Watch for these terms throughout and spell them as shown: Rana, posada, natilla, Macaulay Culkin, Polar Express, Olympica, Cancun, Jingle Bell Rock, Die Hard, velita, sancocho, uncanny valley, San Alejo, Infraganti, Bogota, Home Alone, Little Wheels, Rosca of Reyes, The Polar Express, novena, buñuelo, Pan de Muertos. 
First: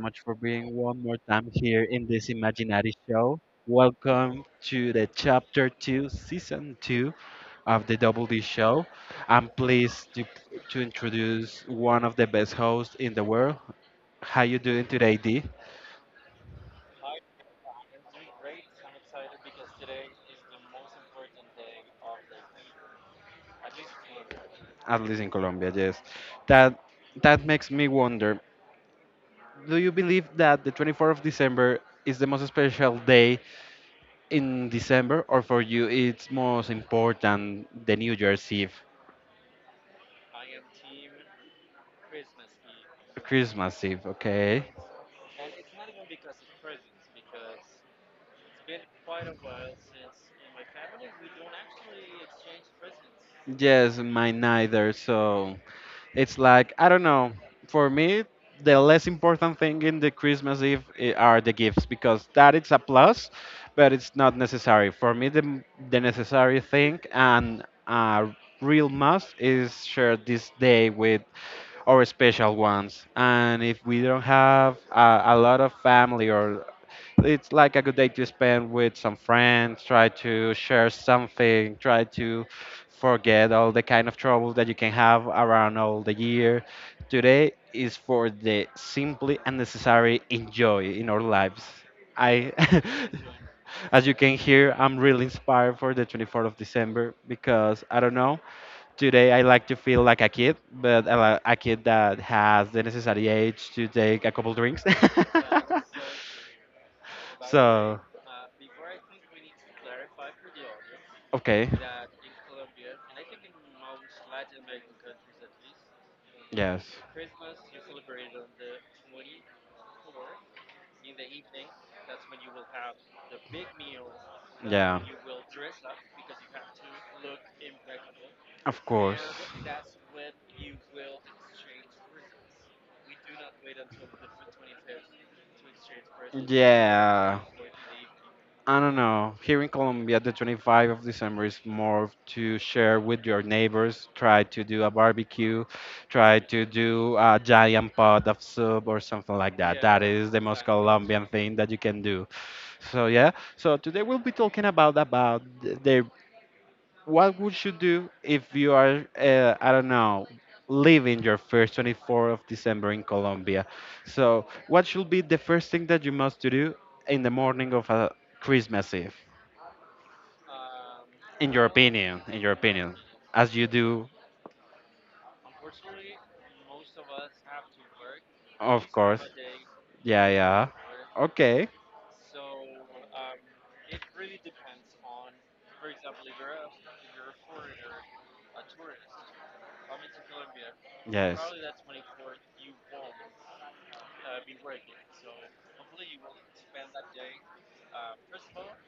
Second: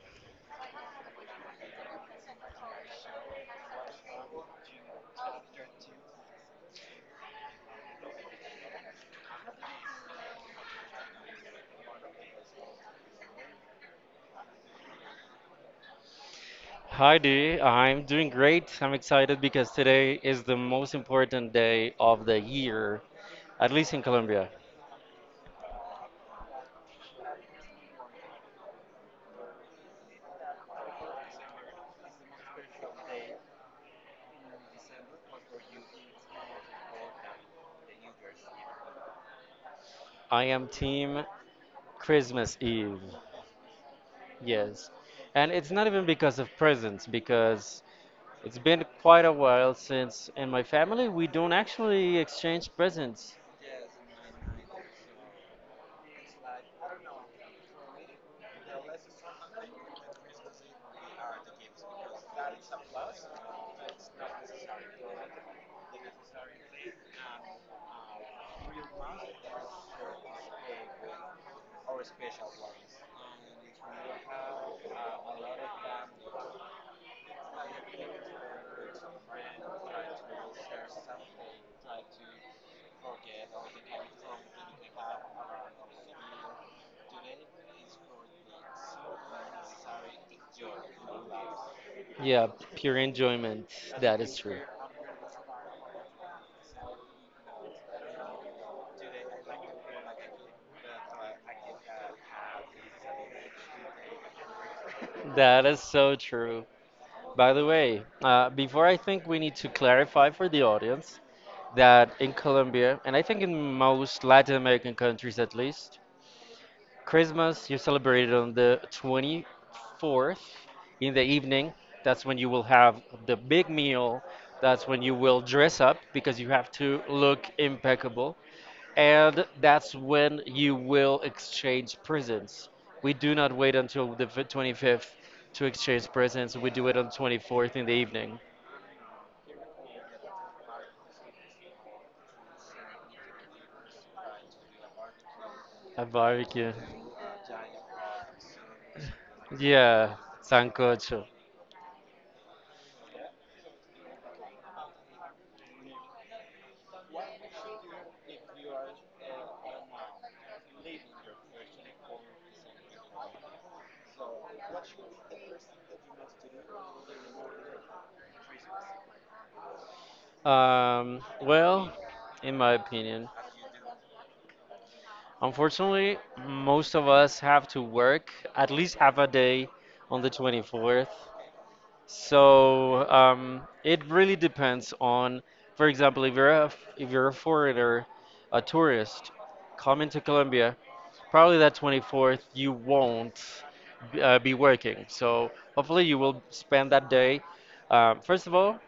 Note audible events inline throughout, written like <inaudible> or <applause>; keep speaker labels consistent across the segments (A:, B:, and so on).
A: much for being one more time here in this Imaginary show. Welcome to the chapter two, season two of the Double D show. I'm pleased to introduce one of the best hosts in the world. How you doing today, D?
B: Hi, D. I'm doing great. I'm excited because today is the most important day of the year, at least in Colombia.
A: At least in Colombia, yes. That that makes me wonder. Do you believe that the 24th of December is the most special day in December, or for you it's most important the New Year's Eve?
B: I am team Christmas Eve.
A: Christmas Eve, okay.
B: Yes. And it's not even because of presents, because it's been quite a while since in my family we don't actually exchange presents.
A: Yes, mine neither. So it's like I don't know. For me, the less important thing in the Christmas Eve are the gifts because that it's a plus, but it's not necessary. For me, the necessary thing and a real must is share this day with our special ones. And if we don't have a lot of family or it's like a good day to spend with some friends, try to share something, try to forget all the kind of trouble that you can have around all the year. Today is for the simply and necessary enjoy in our lives.
B: Yeah,
A: I,
B: pure enjoyment.
A: <laughs> as you
B: That
A: can
B: is true.
A: hear, I'm really inspired for the 24th of December because I don't know. Today I like to feel like a kid, but a kid that has the necessary age to take a couple drinks.
B: That is so true.
A: <laughs>
B: By the
A: so
B: way, before I think we need to clarify for the audience,
A: okay,
B: that in Colombia, and I think in most Latin American countries at least,
A: yes.
B: Christmas you celebrate it on the 24th in the evening. That's when you will have the big meal. That's when you will dress up because you have to look impeccable.
A: Of course.
B: And that's when you will exchange presents. We do not wait until the 25th to exchange presents. We do it on
A: Yeah.
B: 24th in the evening.
A: I don't know. Here in Colombia, the 25th of December is more to share with your neighbors, try to do a barbecue,
B: A
A: try to
B: barbecue.
A: do a giant pot of soup or something like that. That
B: Yeah,
A: is the most Colombian
B: sancocho.
A: thing that you can do. So yeah. So today we'll be talking about the what would you do if you are, I don't know, leaving your first 24th of December in Colombia? So, what should be the first thing that you must to do in the morning of a Christmas Eve? In your
B: Well,
A: opinion, in your
B: in my
A: opinion,
B: opinion,
A: as you do,
B: unfortunately, most of us have to work at
A: of
B: least half
A: course.
B: a day on
A: Yeah,
B: the
A: yeah.
B: 24th.
A: Okay.
B: So it really depends on, for example, if you're a foreigner, a tourist, coming to Colombia,
A: Yes.
B: probably that 24th you won't be working. So hopefully you will spend that day. First of all,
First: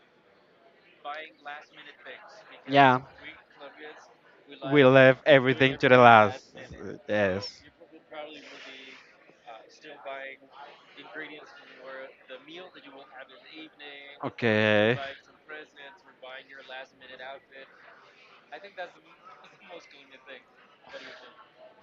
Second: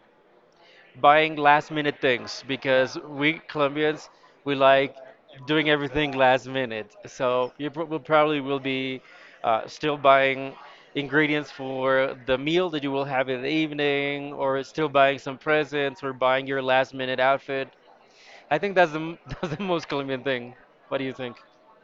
B: buying last minute things because
A: Yeah.
B: we Colombians we
A: We
B: like
A: left
B: doing
A: everything to the
B: everything
A: last.
B: last minute. So
A: Yes.
B: you pr- will probably will be still buying ingredients for the meal that you will have in the evening, or still
A: Okay.
B: buying some presents, or buying your last minute outfit. I think <laughs> that's the most Colombian thing. What do you think?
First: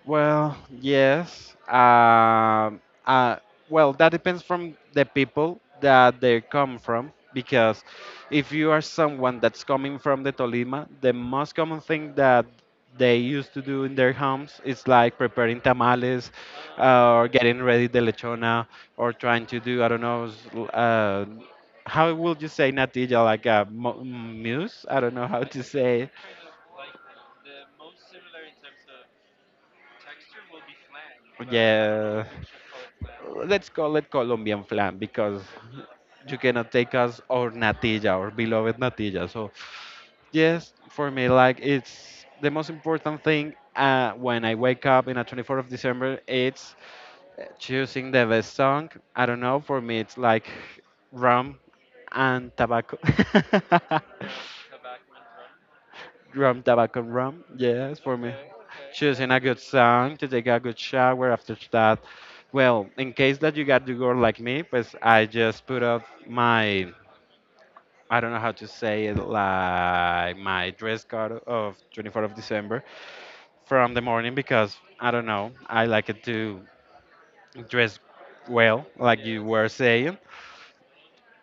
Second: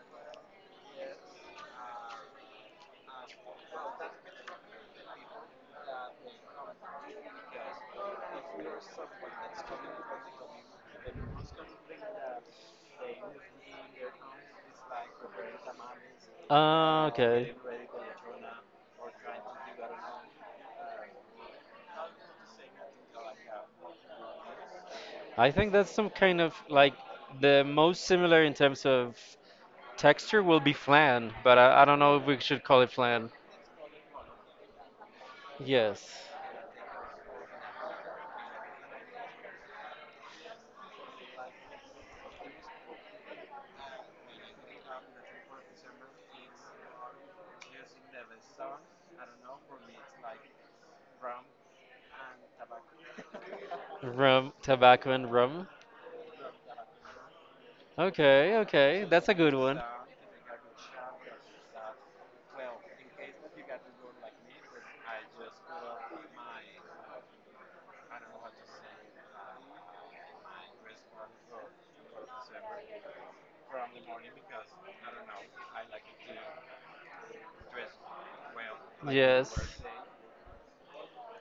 A: Well, yes. Uh, well, that depends from the people that they come from. Because if you are someone that's coming from the Tolima, the most common thing that they used to do in their homes is like preparing tamales,
B: Ah,
A: or
B: okay.
A: getting ready the lechona or trying to do I don't know how would you say natilla like a muse, I don't know how
B: I
A: to
B: think that's some
A: say.
B: kind of like the most similar in terms of texture will be flan, but I don't know if
A: Yeah,
B: we should call it flan.
A: let's call it Colombian flan because
B: Yes.
A: you cannot take us our natilla or beloved natilla. So yes, for me like it's the most important thing, when I wake up in a 24th of December it's, choosing the best song. I don't know, for me, it's like rum and tobacco.
B: Rum,
A: <laughs>
B: tobacco, and rum.
A: rum, tobacco, and rum. Yes, for me.
B: Okay, okay, that's
A: Choosing
B: a
A: a
B: good
A: good
B: one.
A: song to take a good shower after that. Well, in case that you got the girl like me, pues I just put up my, I don't know how to say it, like my dress code of 24th of December from the morning because I don't know. I like it to dress well, like you, yes,
B: Yes,
A: were saying,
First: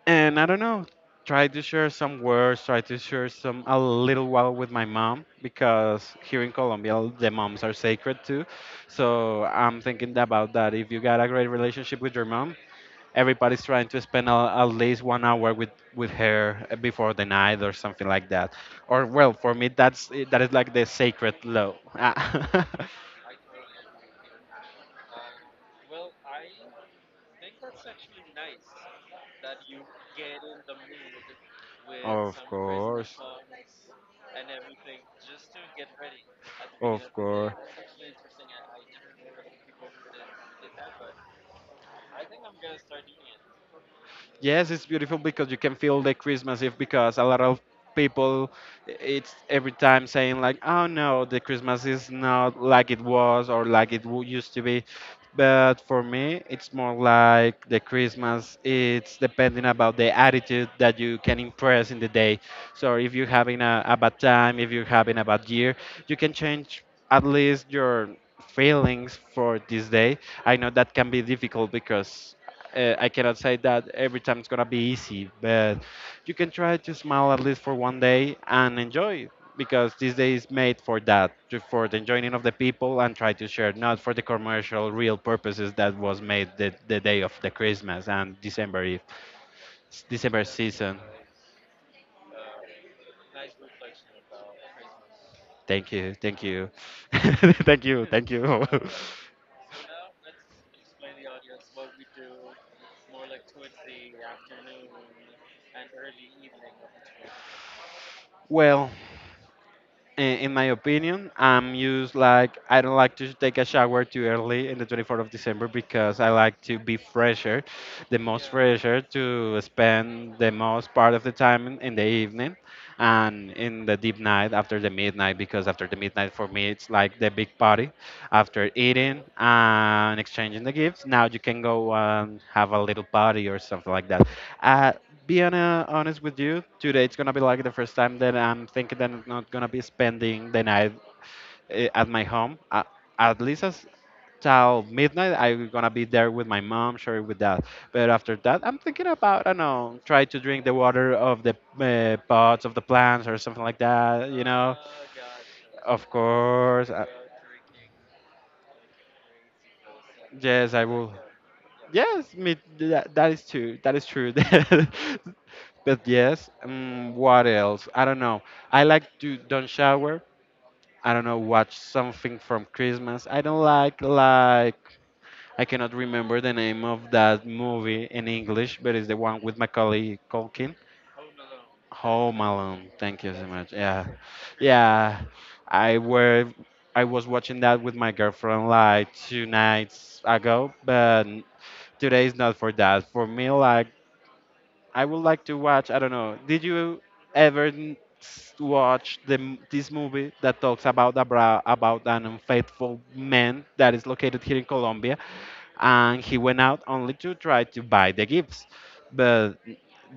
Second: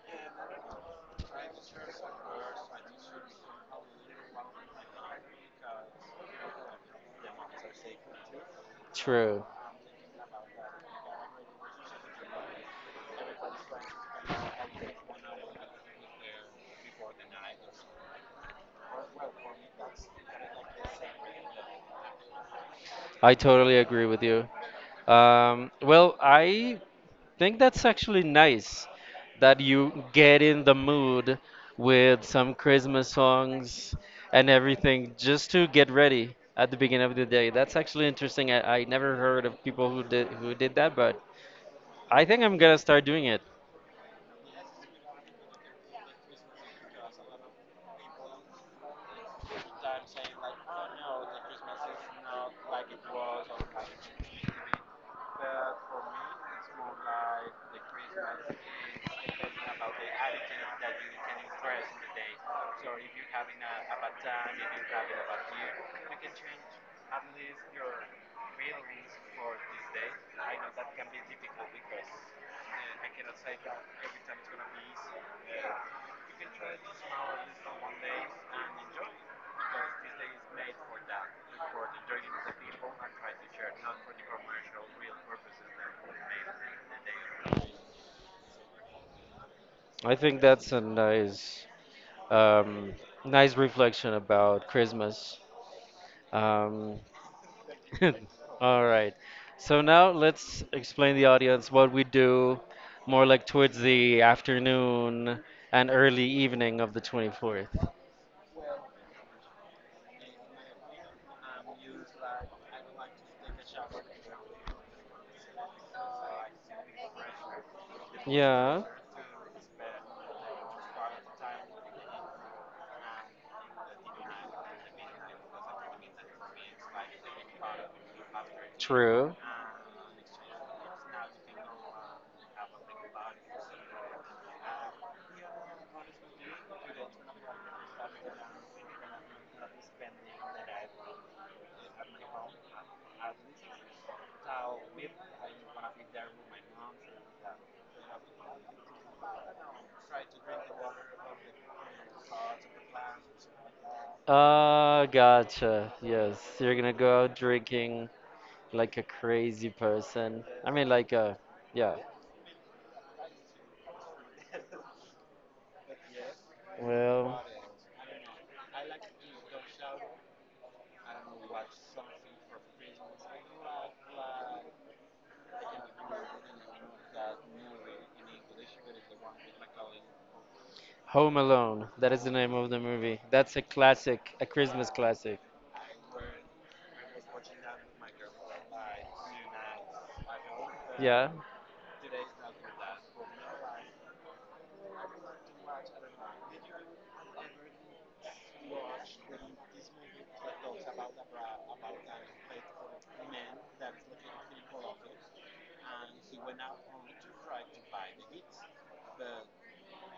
A: and I don't know, try to share some words, try to share some a little while with my mom because here in Colombia the moms are sacred too.
B: true.
A: So I'm thinking about that. If you got a great relationship with your mom, everybody's trying to spend at least 1 hour with her, before the night or something like that. Or well, for me that is like the sacred law. Ah. <laughs>
B: I totally agree with you. Well, I think that's actually nice that you get in the mood with
A: of
B: some Christmas
A: course,
B: songs and everything just to get ready at the beginning
A: of
B: of the day.
A: course.
B: That's actually interesting. I never heard of people who did that, but I think I'm gonna start doing it.
A: Yes, it's beautiful because you can feel the Christmas Eve because a lot of people it's every time saying like, "Oh no, the Christmas is not like it was or like it used to be." But for me, it's more like the Christmas. It's depending about the attitude that you can impress in the day. So if you're having a bad time, if you're having a bad year, you can change at least your feelings for this day. I know that can be difficult because, I cannot say that every time it's gonna be easy, but you can try to smile at least for 1 day and enjoy because this day is made for that, for the enjoying of the people and try to share, not for the commercial real purposes that was made the day of the Christmas and December Eve,
B: I think
A: December
B: that's a
A: season.
B: nice um, nice reflection about Christmas.
A: Thank you,
B: Um,
A: <laughs> thank
B: <laughs>
A: you, thank you.
B: All right. So now let's explain the audience what we do more like towards the afternoon and early evening of the 24th.
A: <laughs> well, in my opinion, I'm used like I don't like to take a shower too early in the 24th of December because I like to be fresher, the most
B: Yeah,
A: fresher to spend the most part of the time in the evening and in the deep night after the midnight because after the midnight for me it's like the big party after eating
B: true.
A: and exchanging the gifts. Now you can go and have a little party or something like that. Uh, being uh, honest with you, today it's gonna be like the first time that I'm thinking that I'm not gonna be spending the night, at my home. At least as till midnight, I'm gonna be there with my mom, sure with that. But after that, I'm thinking about I don't know, try to drink the water of the pots of the plants or something like that. You know,
B: Ah, gotcha.
A: of
B: Yes, you're
A: course.
B: gonna go out drinking like a crazy person. I
A: Yes, I
B: mean, like
A: will.
B: a, yeah.
A: Yes, me, that, that is true. That is true. <laughs> But yes,
B: Well,
A: what else? I don't know. I like to don't shower. I don't know, watch something from Christmas. I don't like I cannot remember the name of that movie in English, but it's the one with Macaulay Culkin.
B: Home Alone. That is the
A: Home
B: name of the
A: Alone.
B: movie.
A: Thank you so
B: That's a
A: much. Yeah,
B: classic, a Christmas
A: yeah.
B: classic.
A: I were I was watching that with my girlfriend like two nights ago, but
B: Yeah.
A: today is not for that. For me, like I would like to watch. I don't know. Did you ever watch this movie that talks about about an unfaithful man that is located here in Colombia, and he went out only to try to buy the gifts? But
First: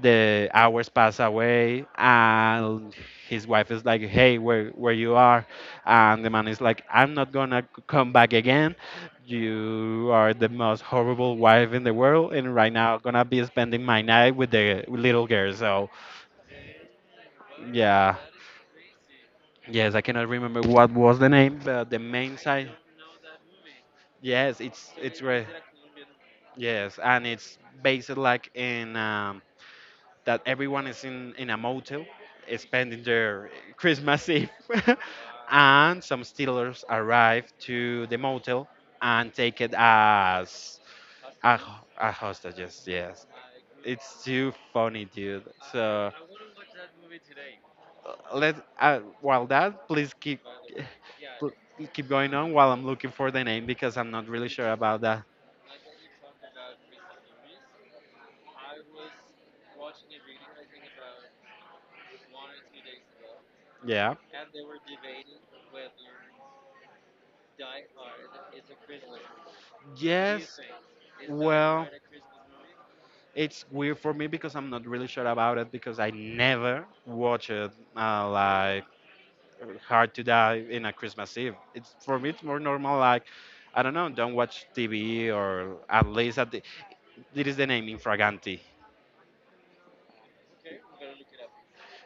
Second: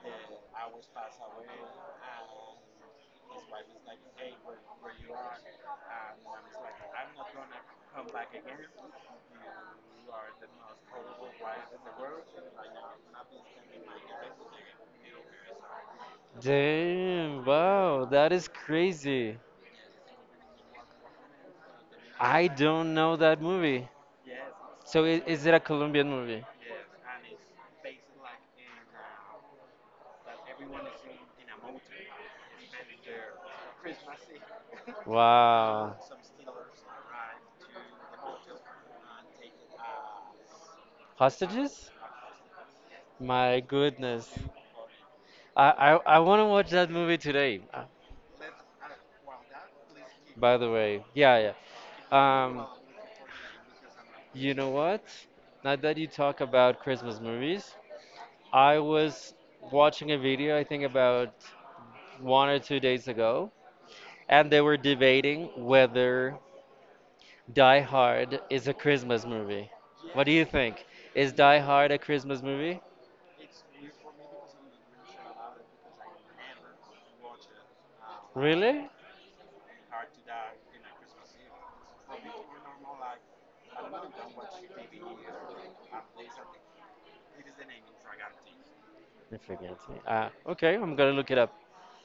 A: the hours pass away, and his wife is like, "Hey, where you are?" And the man is like, "I'm not gonna come back again. You are the most horrible wife in the world, and right now I'm gonna be spending my night with the little girl." So
B: Damn, wow,
A: yeah,
B: that is crazy.
A: yes, I cannot remember what was the name, but the main
B: I
A: side.
B: don't know that movie.
A: Yes, it's
B: So
A: it's
B: i- is
A: re-
B: it a Colombian movie?
A: yes, and it's based like in. That everyone is in a motel, spending their Christmas Eve. <laughs>
B: Wow.
A: and some stealers arrive to the motel and take it as
B: Hostages?
A: a hostages, yes. Yes.
B: My
A: It's
B: goodness.
A: too funny, dude.
B: I I,
A: So
B: I want to watch that movie today.
A: let while that, please
B: By the way,
A: pl-
B: yeah, yeah.
A: keep going on
B: Um,
A: while I'm looking for the name because I'm not really
B: you know
A: sure about
B: what?
A: that.
B: Now that you talk about Christmas movies, I was watching a video, I think about 1 or 2 days ago,
A: Yeah.
B: and they were debating whether Die Hard is a Christmas movie. What do you
A: Yes.
B: think? Is Die
A: Well,
B: Hard a Christmas movie?
A: it's weird for me because I'm not really sure about it because I never watch it, like
B: Really?
A: Hard to Die in a Christmas Eve. It's, for me it's more normal like I don't know, don't watch TV or at least at the, it is the name Infraganti.
B: I forget. Ah, okay, I'm gonna look it up.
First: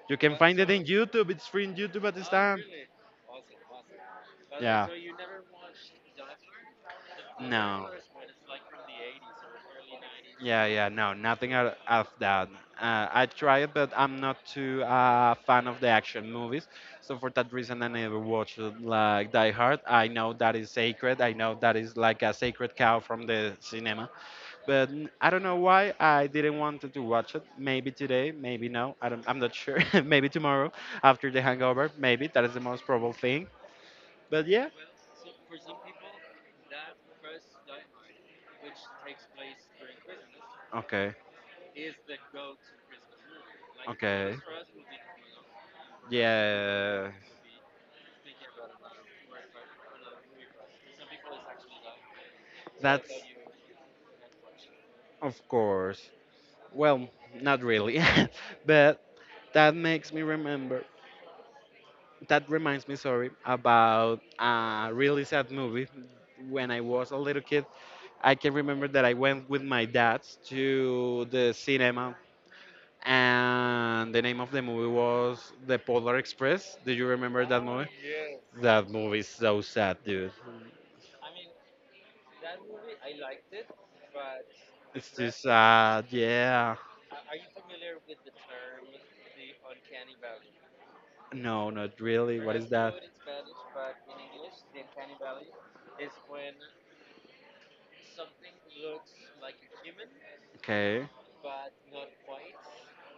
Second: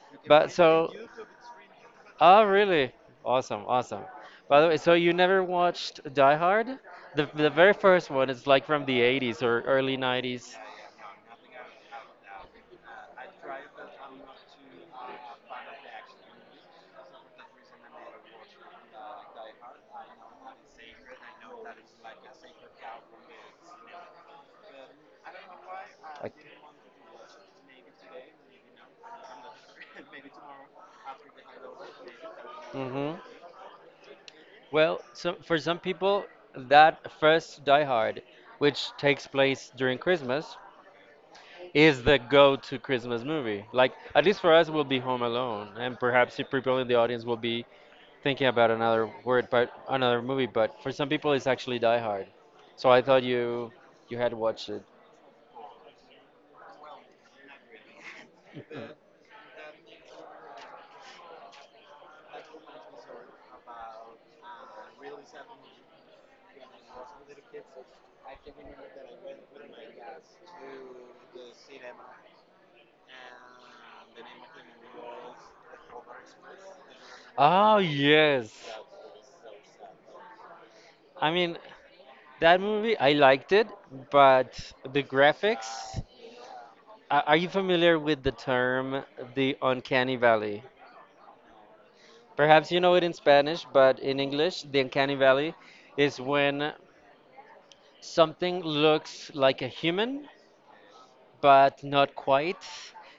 A: You can
B: But
A: find it in
B: so,
A: YouTube. It's free in YouTube at this
B: oh
A: time.
B: really? Awesome, awesome. By the way,
A: Yeah.
B: so you never watched like, Die Hard? The very
A: No.
B: first one is like from the '80s or early '90s.
A: Yeah, yeah, no, nothing out of that. I tried, but I'm not too fan of the action movies. So for that reason, I never watched like Die Hard. I know that is sacred. I know that is like a sacred cow from the cinema. But I don't know why I
B: Like,
A: didn't want to watch it. Maybe today, maybe no. I'm not sure. <laughs> maybe tomorrow after the hangover. Maybe that is the most probable
B: mm-hmm.
A: thing. But yeah,
B: Well, so for some people, that first Die Hard, which takes place during Christmas,
A: okay,
B: is the go-to Christmas movie. Like, at
A: okay,
B: least for us, will be Home Alone, and perhaps if people in the
A: yeah.
B: audience will be thinking about another word, but another movie. But for some people, it's actually Die Hard. So I
A: That's,
B: thought you had watched it.
A: of course. Well, not really, <laughs> but that makes me remember. That reminds me, sorry, about a really sad movie. When I was a little kid, I can remember that I went with my dad to the cinema, and the name of the movie was The Polar Express. Do you remember that
B: Oh
A: movie?
B: yes.
A: That movie is so sad, dude.
B: I mean, that movie, I liked it, but the
A: It's too
B: graphics.
A: sad. Yeah.
B: Are you familiar with the term the uncanny valley?
A: No, not really. What is
B: Perhaps you
A: that?
B: know it in Spanish, but in English, the uncanny valley is when something looks like a human,
A: Okay,
B: but not quite.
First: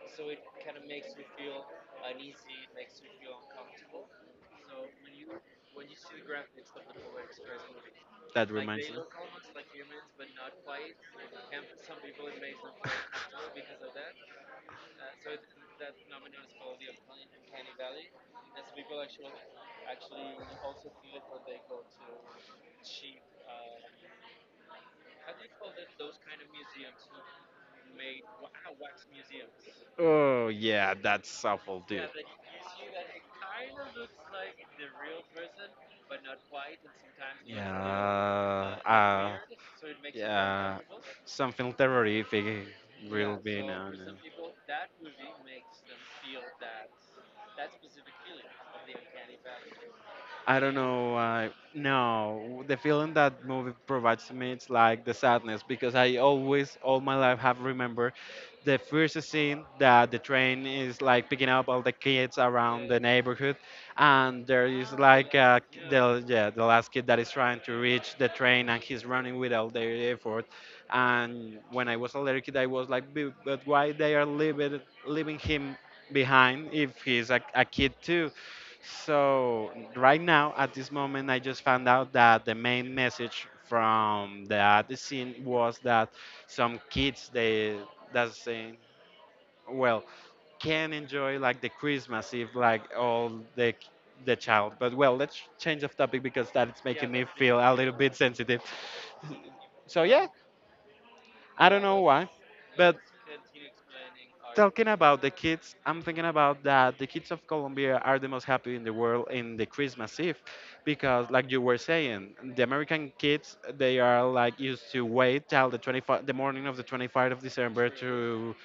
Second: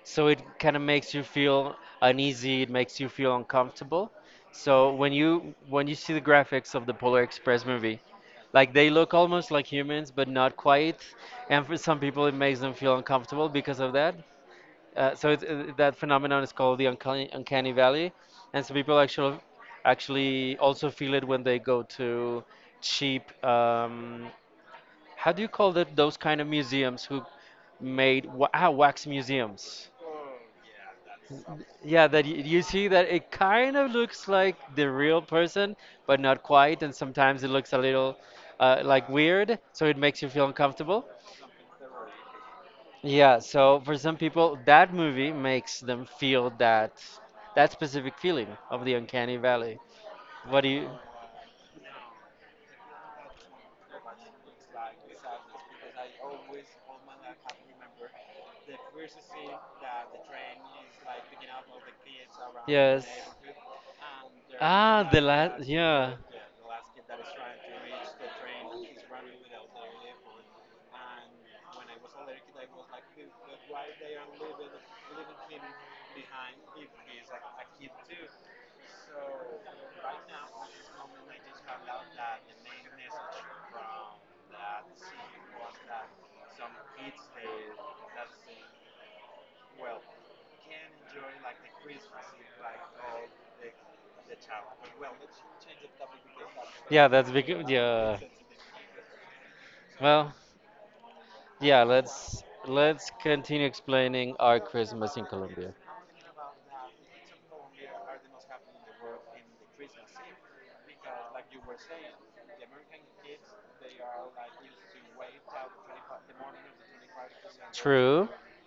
B: So it kind of makes you feel uneasy, it makes you feel uncomfortable. So when you see the graphics of the Polar Express movie,
A: that
B: like
A: reminds
B: they
A: me.
B: look almost like humans but not quite, and for some people it makes them feel uncomfortable
A: <laughs>
B: because of that. So that phenomenon is called the uncanny valley, and some people actually also feel it when they go to cheap how do you call that? Those kind of museums who made wax museums?
A: Oh yeah, that's awful,
B: Yeah,
A: dude.
B: that you see that it kind of looks like the real person, but not quite, and sometimes it looks a little
A: Yeah, <laughs>
B: like
A: uh,
B: weird, so it makes you feel
A: yeah,
B: uncomfortable.
A: something terrific, yeah,
B: Yeah,
A: will be
B: so
A: now.
B: for some
A: No.
B: people, that movie makes them feel that specific feeling of the uncanny valley.
A: I
B: What do
A: don't
B: you?
A: know. No, the feeling that movie provides to me it's like the sadness because I always, all my life, have remembered the first scene that the train is like picking up all the kids around the neighborhood, and there is like
B: Yeah.
A: the yeah the last kid that is trying to reach the train and he's running with all their effort. And when I was a little kid, I was like, " but why they are leaving leaving him behind if he's a kid too? So right now, at this moment, I just found out that the main message from that scene was that some kids they that's saying, well, can enjoy like the Christmas if like all the child. But well, let's change of topic because that is yeah, making me feel a little bit
B: Big.
A: sensitive. So yeah,
B: Well,
A: I
B: yeah.
A: don't know why,
B: Let's
A: but
B: let's continue explaining our
A: talking
B: Christmas
A: about
B: in
A: the
B: Colombia.
A: kids, I'm thinking about that the kids of Colombia are the most happy in the world in the Christmas Eve because like you were saying, the American kids they are like used to wait till the 25 the morning of the 25th of December
B: True.
A: to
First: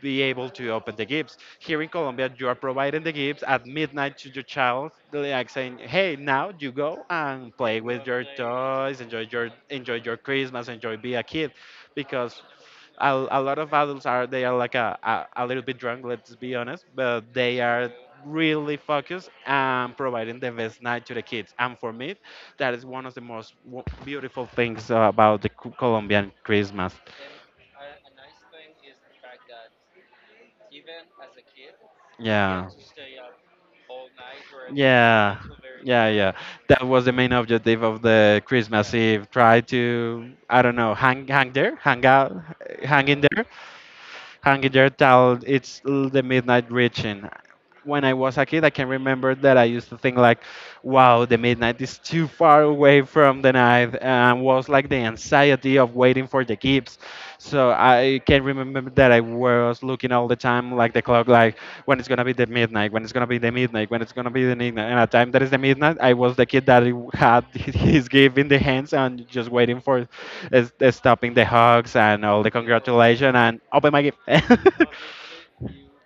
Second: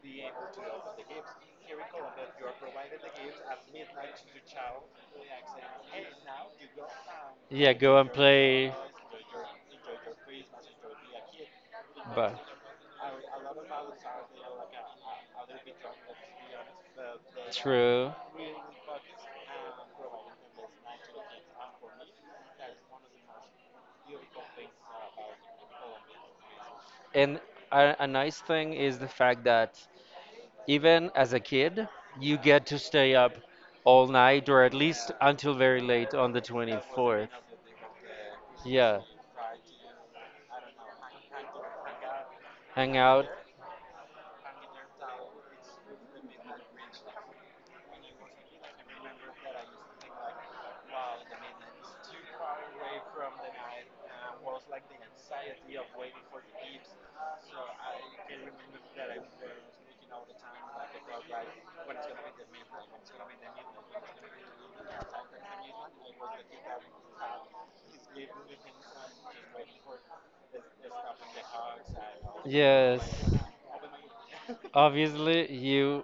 A: be able to open the gifts. Here in Colombia, you are providing the gifts at midnight to your child, like saying, "Hey, now you go and
B: Yeah,
A: play
B: go
A: with
B: and
A: your
B: play.
A: toys, enjoy your Christmas, enjoy be a kid,"
B: But
A: because a lot of adults are they are like a little bit drunk, let's be honest, but they are
B: true.
A: really focused and providing the best night to the kids. And for me, that is one of the most beautiful things about the Colombian Christmas.
B: And a nice thing is the fact that even as a kid, you get
A: Yeah,
B: to stay up all night or at least yeah,
A: yeah,
B: until very
A: yeah,
B: late on
A: yeah,
B: the
A: that was the
B: 24th.
A: main objective of the Christmas
B: Yeah.
A: Eve. Try to, I don't know, hang there, hang out,
B: Hang
A: hang in
B: out.
A: there, hanging your towel. The midnight reaching. When I was a kid, I can remember that I used to think like, "Wow, the midnight is too far away from the night," and was like the anxiety of waiting for the gifts. So I can remember that I was looking all the time like the clock, like when it's gonna be the midnight, when it's gonna be the midnight, when it's gonna be the midnight. And at the time that is the midnight, I was the kid that he had <laughs> his gift in the hands and just waiting for is stopping the hugs and all the
B: Yes.
A: congratulations and open my gift. <laughs> Yeah.
B: Obviously, you.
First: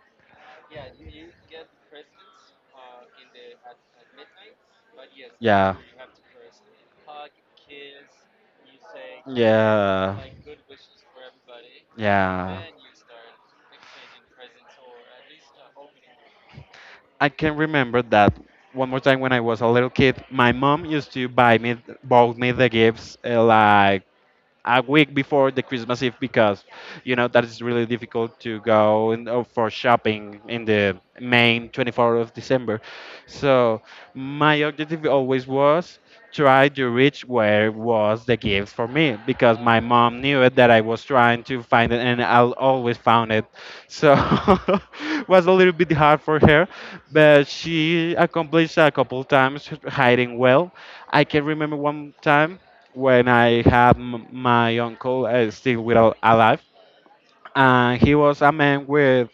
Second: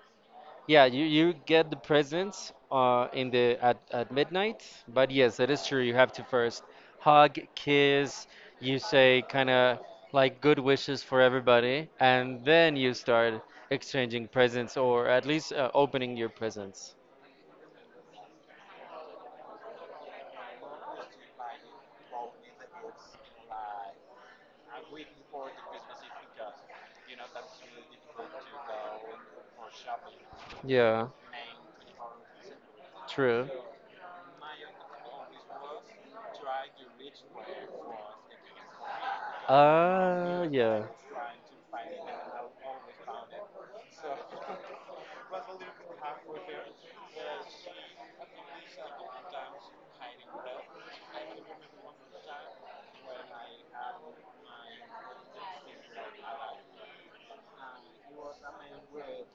B: Yeah, you get the presents in the at midnight, but yes, it is
A: Yeah.
B: true. You have to first hug, kiss, you say kind of like good wishes for everybody, and
A: Yeah.
B: then you start exchanging presents or at least opening your presents.
A: I can remember that one more time when I was a little kid. My mom used to buy me, bought me the gifts like a week before the Christmas Eve because you know that is really difficult to go and for shopping in the
B: Yeah,
A: main 24th of December.
B: true.
A: So my objective always was try to reach where was the gift for me because my mom knew it that I
B: Yeah.
A: was trying to find it and I always found it. So <laughs> it was a little bit hard for her, but she accomplished a couple times hiding well. I can remember one time when I had my uncle still without alive, and he was a man with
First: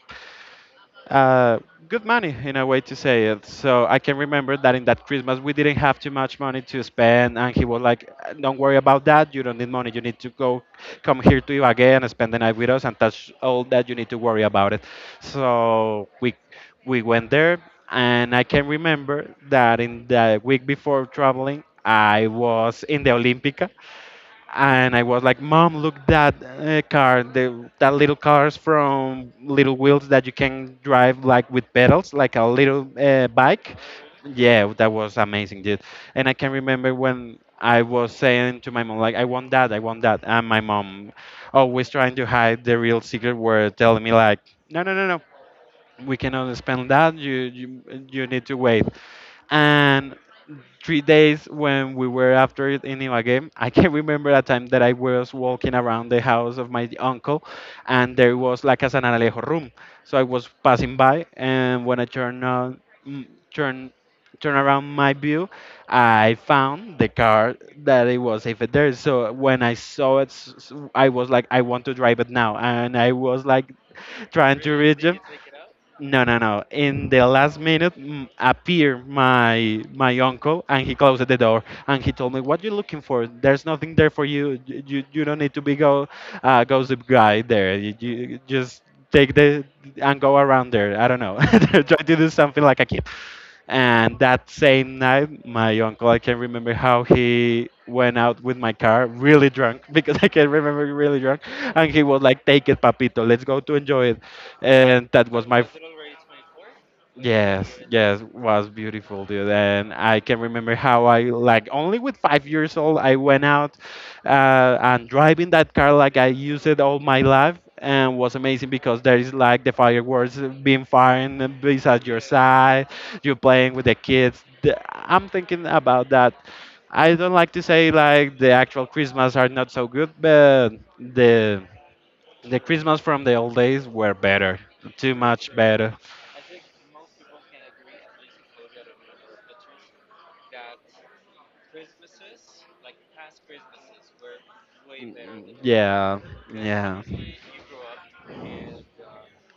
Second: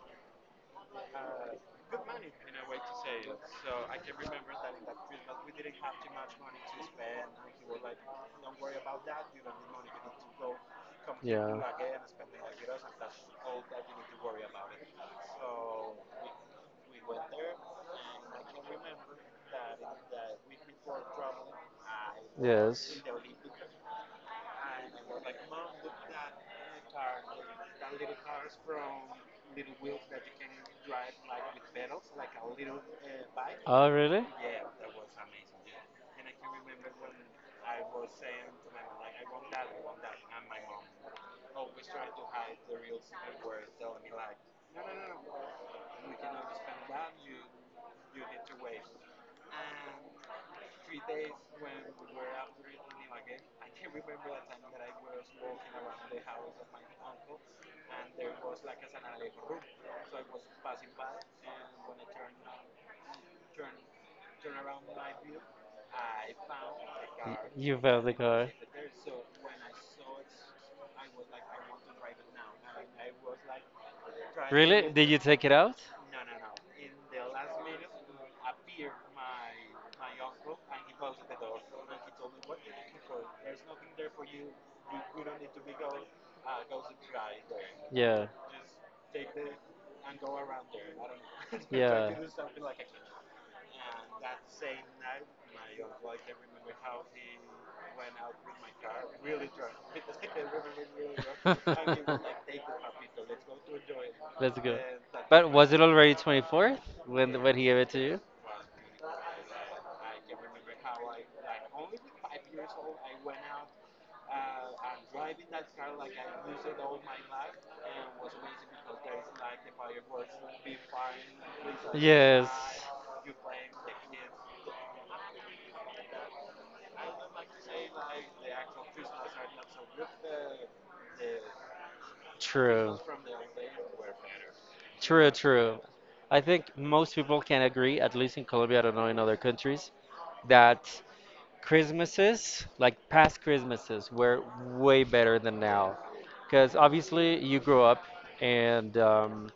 A: uh, good money in a way to say it. So I can remember that in that Christmas we didn't have too much money to spend, and he was like, "Don't worry about that. You don't need money. You need to go, come here to
B: Yeah.
A: Ibagué and spend the night with us, and that's all that you need to worry about it." So we went there, and I can remember that in the week before traveling. I was in the Olympica and I was like, "Mom, look that car, that little cars from Little Wheels that you can drive like with pedals, like a little bike."
B: Oh, really?
A: Yeah, that was amazing, dude. And I can remember when I was saying to my mom, like, I want that," and my mom always trying to hide the real secret, were telling me like, "No, no, no, no." We cannot spend that. You you need to wait. And 3 days when we were after it in Ibagué, I can remember a time that I was walking around the house of my uncle, and there was like a San Alejo room. So I was passing by, and when I turned on, mm, turn turn around my view, I found the car
B: You found
A: that it was
B: the
A: saved there. So when I saw it, I was like, I want to drive it now, and I was like trying to reach him.
B: you take it out?
A: No, no, no. In the last minute appeared my uncle and he closed the door and he told me, "What you looking for? There's nothing there for you. You don't need to be go gossip guy there.
B: Yeah. <laughs>
A: You
B: Trying.
A: just take the and go around there. I don't know. <laughs> Try to do
B: <laughs>
A: something like a kid." And that same night, my uncle, I can remember how he went out with my car really drunk <laughs> because I can remember really drunk.
B: <laughs>
A: And he was like,
B: <laughs>
A: take it, Papito, let's go to enjoy it. And that was my.
B: It already 24th when, yeah, when he gave
A: Yes,
B: it to
A: yes,
B: you?
A: was beautiful, dude. And I can remember how I, like, only with 5 years old, I went out and driving that car like I used it all my life and was amazing because there is like the fireworks being fired beside your
B: Yes,
A: side you're playing with the kids. I'm thinking about that. I don't like to say like the actual Christmas are not so good, but the the
B: true.
A: Christmas from the old days were better, too
B: True,
A: much
B: true.
A: better.
B: I think most people can agree, at least in Colombia, I don't know in other countries, that Christmases, like past Christmases, were way better than now.
A: Yeah,
B: Because
A: yeah,
B: obviously you grow up and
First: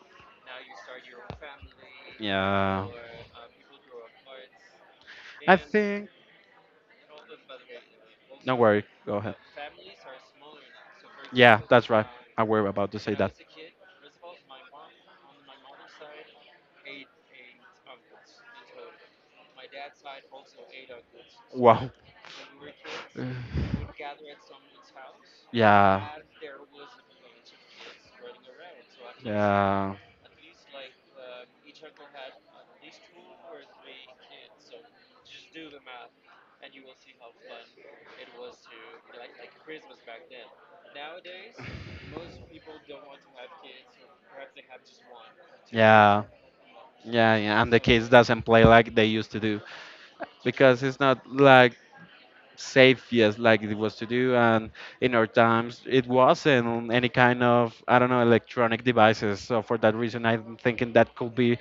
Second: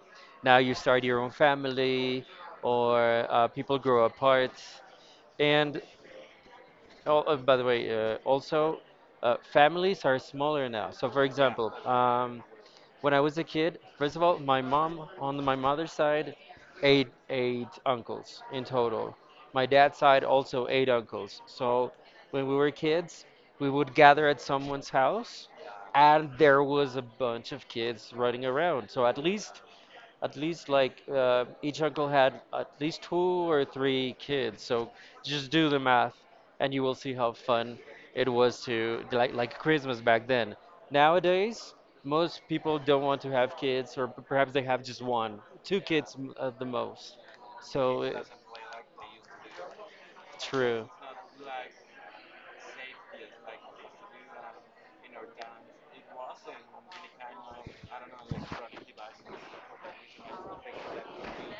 B: now you start your own family
A: yeah.
B: or people grow apart.
A: I
B: And
A: think.
B: oh, by the way,
A: No
B: also,
A: worry. Go ahead.
B: families are smaller now. So, for
A: Yeah,
B: example,
A: that's right. I were about to
B: when
A: say
B: I
A: that.
B: was a kid, first of all, my mom on my mother's side, eight uncles in total. My dad's side also eight uncles.
A: Wow.
B: So, when we were kids,
A: <laughs>
B: we would gather at someone's house,
A: Yeah.
B: and there was a bunch of kids running around. So at least
A: Yeah,
B: at least like each uncle had at least two or three kids. So just do the math, and you will see how fun it was to like Christmas back then. Nowadays, most people don't want to have kids, or perhaps they have just one, two kids
A: yeah,
B: m- at the most.
A: yeah, yeah. And the
B: So
A: kids
B: it,
A: doesn't play like they used to do because
B: true.
A: it's not like safe yes like it was to do and in our times it wasn't any kind of, I don't know, electronic devices. So for that reason, I'm thinking that could be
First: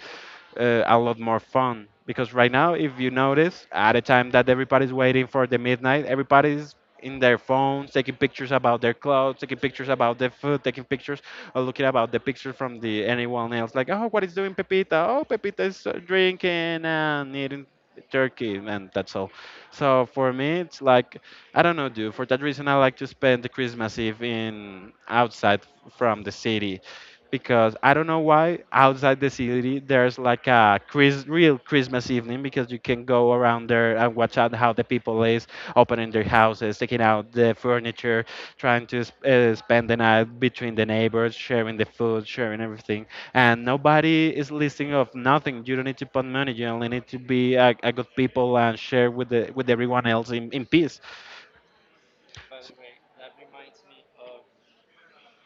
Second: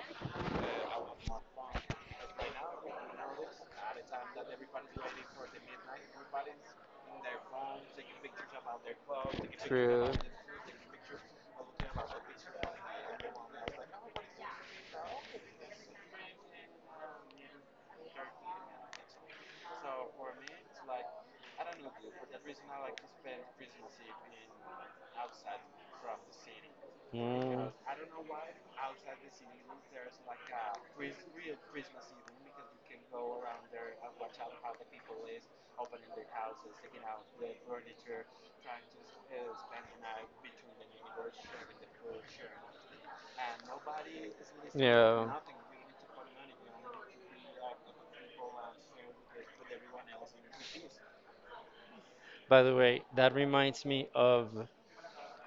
A: a lot more fun because right now if you notice at a time that everybody's waiting for the midnight, everybody's in their phones taking pictures about their clothes, taking pictures
B: True.
A: about their food, taking pictures or looking about the pictures from the anyone else, like, oh, what is doing Pepita, oh Pepita is drinking and eating turkey and that's all. So for me it's like, I don't know, dude, for that reason I like to spend the Christmas Eve in outside from the city
B: Mm.
A: because I don't know why outside the city there's like a real Christmas evening because you can go around there and watch out how the people is opening their houses, taking out the furniture, trying to spend the night between the neighbors, sharing the food, sharing everything, and nobody is listening of
B: Yeah.
A: nothing. You don't need to put money. You only need to be a good people and share with the with everyone else in peace.
B: By the way, that reminds me of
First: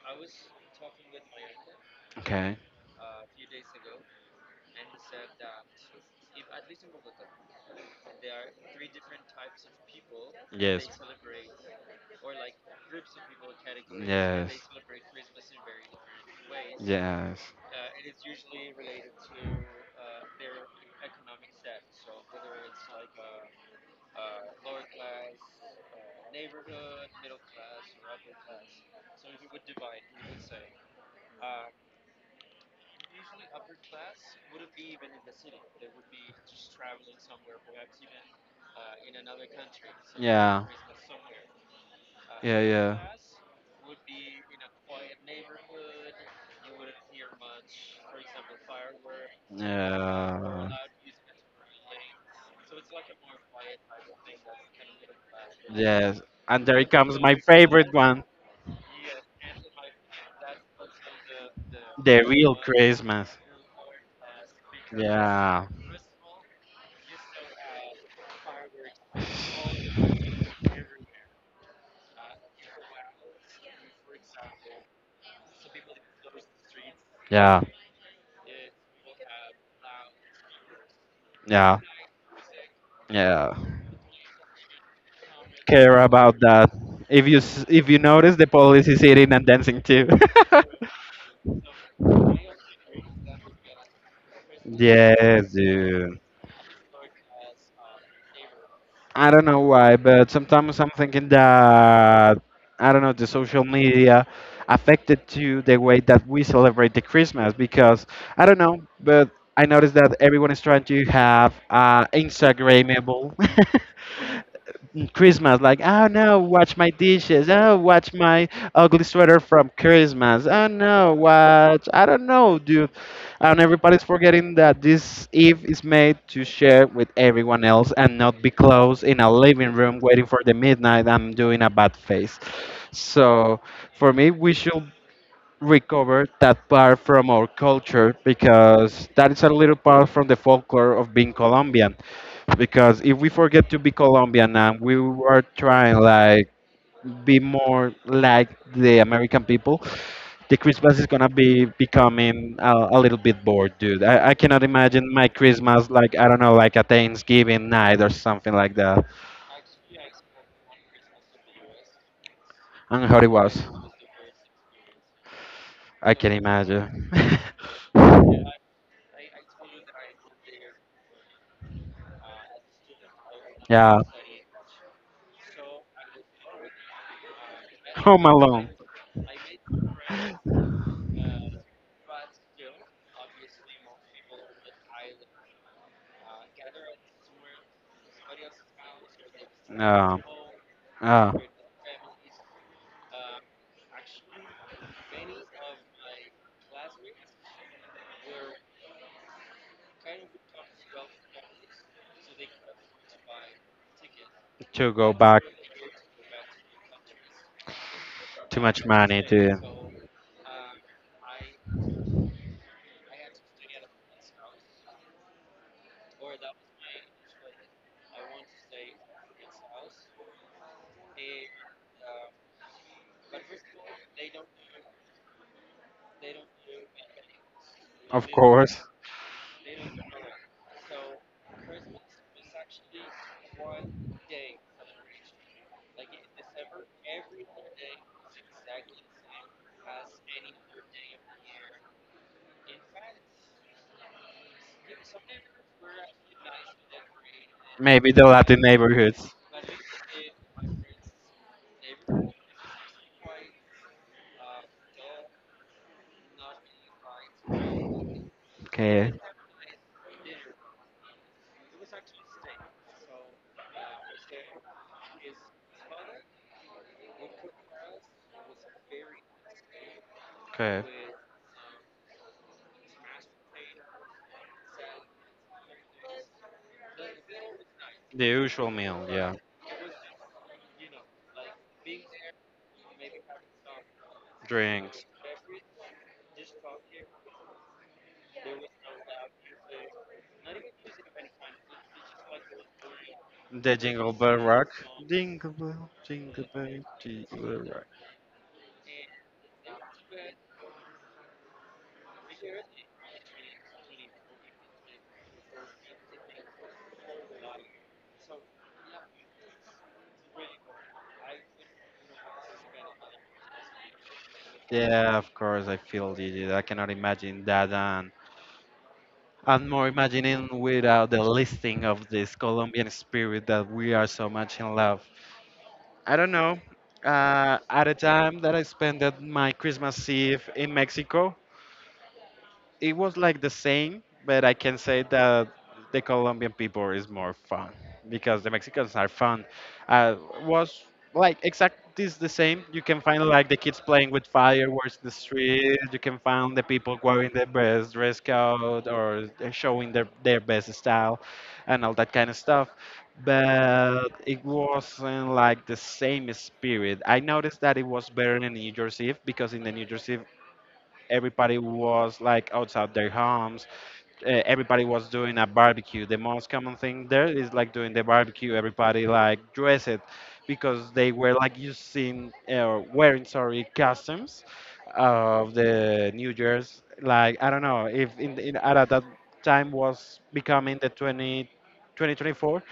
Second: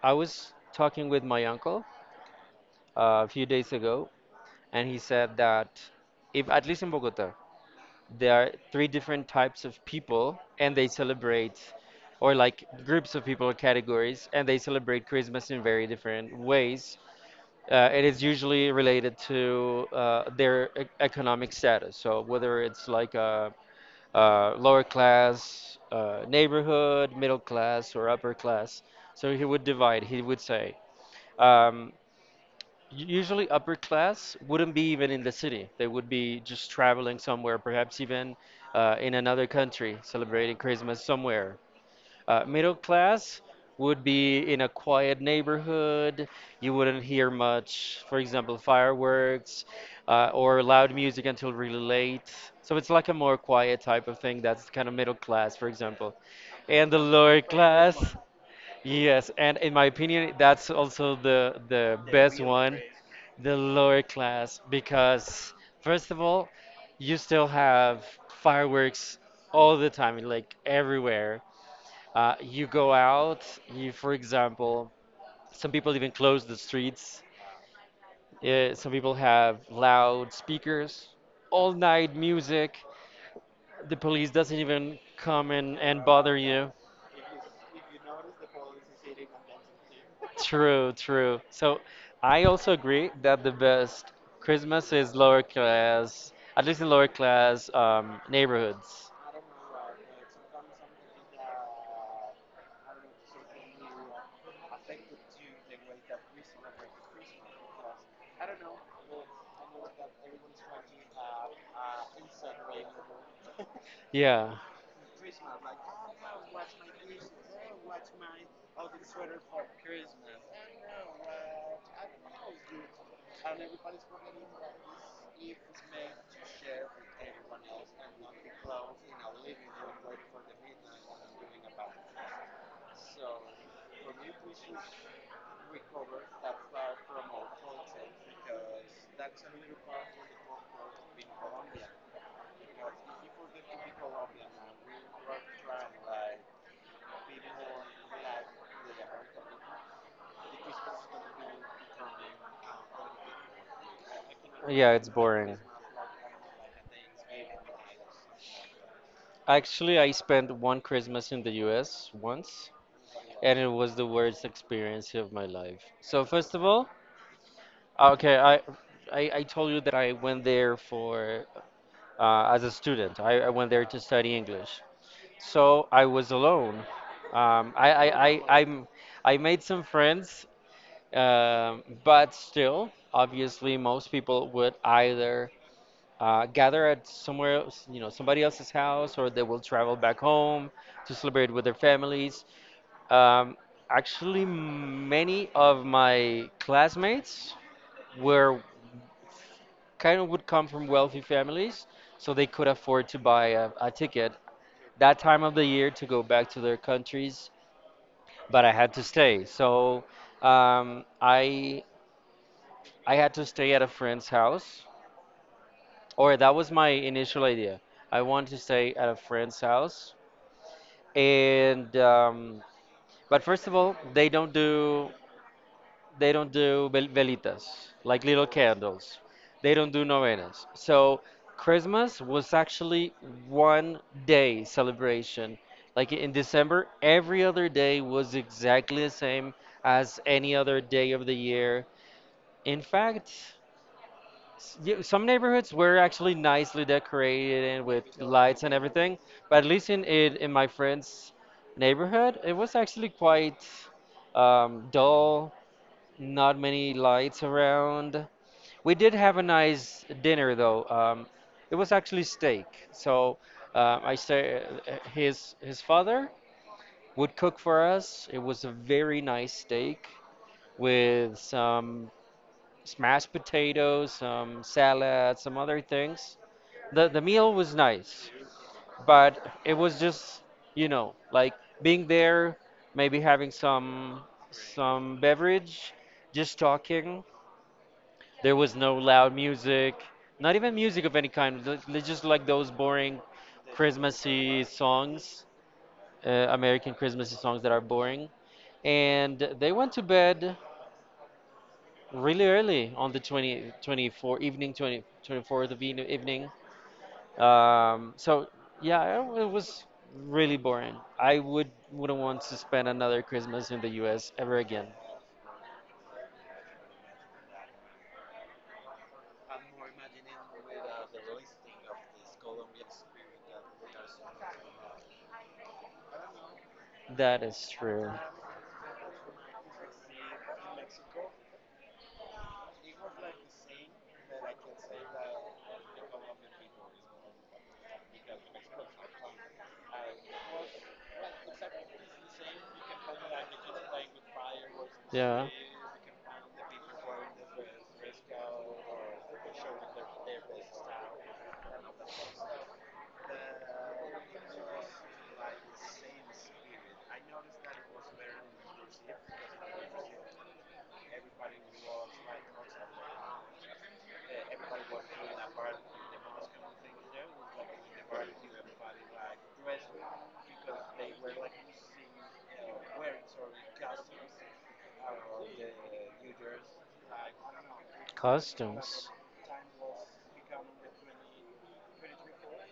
B: I was talking with my uncle
A: Okay.
B: a few days ago, and he said that if, at least in Bogota, there are three different types of people, and they
A: Yes.
B: celebrate, or like groups of people or categories, and
A: Yes.
B: they celebrate Christmas in very different ways.
A: Yes.
B: It is usually related to their economic status. So whether it's like a lower class neighborhood, middle class, or upper class. So he would divide. He would say. Um, Usually upper class wouldn't be even in the city. They would be just traveling somewhere, perhaps even in another country, celebrating
A: Yeah.
B: Christmas somewhere.
A: Yeah,
B: Middle
A: yeah.
B: class would be in a quiet neighborhood. You wouldn't hear much, for example, fireworks or
A: Yeah.
B: loud music until really late. So it's like a more quiet type of thing. That's kind of middle class, for example.
A: Yes. And there
B: And the
A: comes my
B: lower
A: favorite
B: class.
A: one,
B: Yes, and in my opinion, that's also the
A: the
B: best
A: real
B: one,
A: Christmas.
B: the lower class, because
A: Yeah.
B: first of all, you still have fireworks all the time, like everywhere. You go out, you, for example, some people even close the streets.
A: Yeah.
B: Some people have loud speakers, all
A: Yeah.
B: night music.
A: Yeah.
B: The police doesn't even come and,
A: Care
B: and
A: about
B: bother
A: that.
B: you.
A: If you if you notice, the police is eating and dancing too.
B: True, true. So I also agree that the best
A: <laughs>
B: Christmas is lower
A: Yes, dude.
B: class, at least in lower class neighborhoods.
A: I don't know why, but sometimes I'm thinking that, I don't know, the social media affected to the way that we celebrate the Christmas because I don't know, but I noticed that everyone is trying to have Instagramable <laughs>
B: Yeah,
A: Christmas, like, oh no, watch my dishes. Oh, watch my ugly sweater from Christmas. Oh no, watch. I don't know, dude. And everybody's forgetting that this Eve is made to share with everyone else and not be closed in a living room waiting for the midnight. I'm doing a bad face. So for me, we should recover that part from our culture because that is a little part from the folklore of being Colombian. Because if we forget to be Colombian and we are trying like be more like the American people, the Christmas is gonna be becoming a little bit bored, dude. I cannot
B: yeah, it's
A: imagine my
B: boring.
A: Christmas like, I don't know, like a Thanksgiving night or something like that.
B: Actually, I spent one Christmas in the US once,
A: And how it
B: and
A: was,
B: it was the worst experience of my life.
A: I
B: So
A: can
B: first of all,
A: imagine.
B: okay,
A: <laughs>
B: I told you that I went there for as a student. I went there to
A: Yeah.
B: study English. So I was alone. Um, I, I,
A: Home
B: I,
A: Alone.
B: I'm, I made some friends, but still, obviously, most people would either gather at somewhere, else, somebody else's house, or they will travel
A: Uh,
B: back home to
A: uh,
B: celebrate with their families. Um, Actually, many of my classmates were kind of would come from wealthy families, so they could afford to buy a ticket
A: to go
B: that
A: back,
B: time of the year to go back to their countries
A: too
B: but I
A: much
B: had to
A: money
B: stay.
A: to,
B: So um, I I had to stay at a friend's house, or that was my initial idea. I wanted to stay at a friend's house, and but first of all, they don't do velitas, like
A: of
B: little
A: course,
B: candles. They don't do novenas. So Christmas was actually 1 day celebration. Like in December, every other day was exactly the same as any other day of the year. In fact, some neighborhoods were actually nicely decorated and with
A: maybe the Latin
B: lights and everything,
A: neighborhoods.
B: but at least in my friend's neighborhood, it was actually quite dull. Not many lights around. We did
A: Okay.
B: have a nice dinner though. It was actually steak. So I say his father would cook for us. It was a very nice steak
A: Okay.
B: with some smashed potatoes, some salad, some other things. The meal was
A: The
B: nice,
A: usual meal,
B: but
A: yeah.
B: it was just, like being there, maybe having
A: Drinks.
B: some beverage, just talking. There was no loud music, not even music of any kind, just like those boring
A: The Jingle Bell
B: Christmassy
A: Rock.
B: songs,
A: Jingle Bell, Jingle Bell,
B: American Christmassy
A: Jingle
B: songs that
A: Bell
B: are
A: Rock.
B: boring. And they went to bed really early on the 2024 evening, 20, 24th of evening, so yeah, it was really boring. I would wouldn't want to spend another Christmas in the US ever again.
A: Yeah, of course, I feel dizzy. I cannot imagine that I'm more imagining without the listing of this Colombian spirit that we are so much in love. I don't know.
B: That is
A: At a
B: true.
A: time that I spent at my Christmas Eve in Mexico, it was like the same, but I can say that the Colombian people is more fun because the Mexicans are fun. Uh, was like exact this the same. You can find like the kids playing with fireworks in the
B: Yeah.
A: street. You can find the people wearing their best dress code, or they're showing their best style, and all that kind of stuff. But it wasn't like the same spirit. I noticed that it was better in New Year's Eve, because in the New Year's Eve everybody was like outside their homes. Everybody was doing a barbecue. The most common thing there is like doing the barbecue. Everybody like dressed, because they were like using wearing, sorry, costumes of the New Year's. Like, I don't know if in at that
B: Costumes.
A: time was becoming the 20, 2024,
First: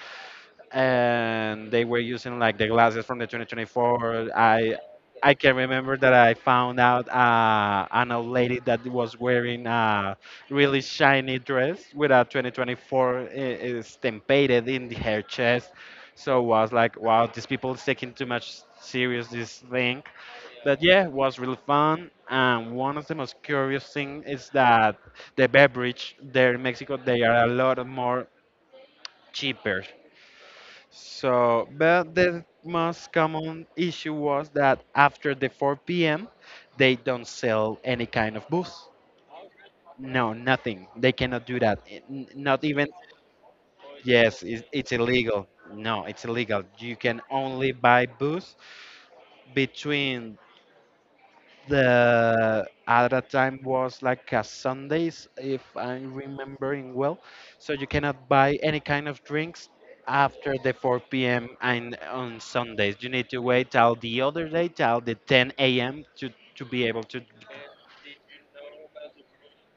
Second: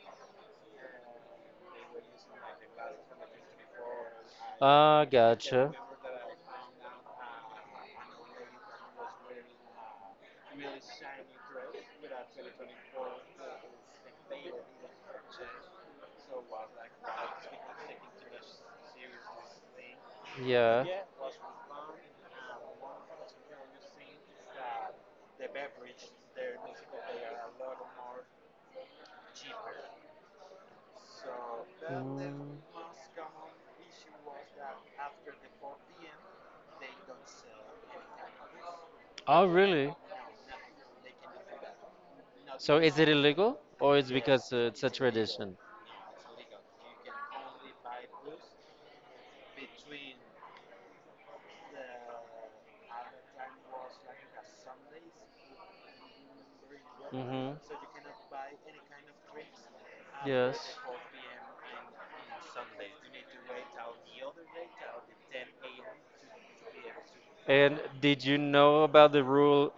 A: and they were using like the glasses from the 2024. I
B: Ah,
A: I can
B: gotcha.
A: remember that I found out an old lady that was wearing a really shiny dress with a 2024 stampeded in her chest. So I was like, wow, these people is taking too much serious this thing. But
B: Yeah.
A: yeah, it was really fun. And one of the most curious thing is that the beverage there in Mexico, they are a lot more cheaper, so, but the
B: Mm.
A: most common issue was that after the 4 p.m., they don't sell any kind of booze.
B: Oh, really?
A: No, nothing. They cannot do that. Not
B: So
A: even,
B: is it illegal, or it's
A: yes,
B: because
A: it's,
B: it's a
A: it's illegal.
B: tradition?
A: No, it's illegal. You can only buy booze between the, at that time was like a Sundays, if I'm remembering well.
B: Mm-hmm.
A: So you cannot buy any kind of drinks
B: Yes.
A: after the 4 p.m. and on Sundays. You need to wait till the other day, till the 10 a.m. To be able to.
B: And did you know about the rule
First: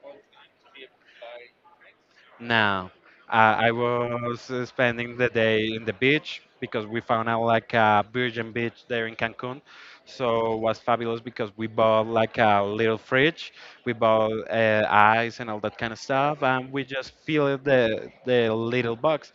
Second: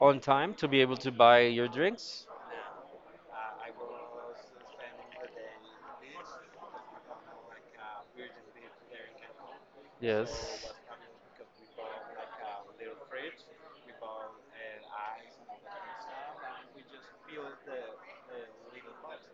B: on time to be able to buy your drinks?
A: No, I was spending the day in the beach because we found out like a virgin beach there in Cancun. So it
B: Yes.
A: was fabulous because we bought like a little fridge, we bought ice and all that kind of stuff, and we just filled the little box.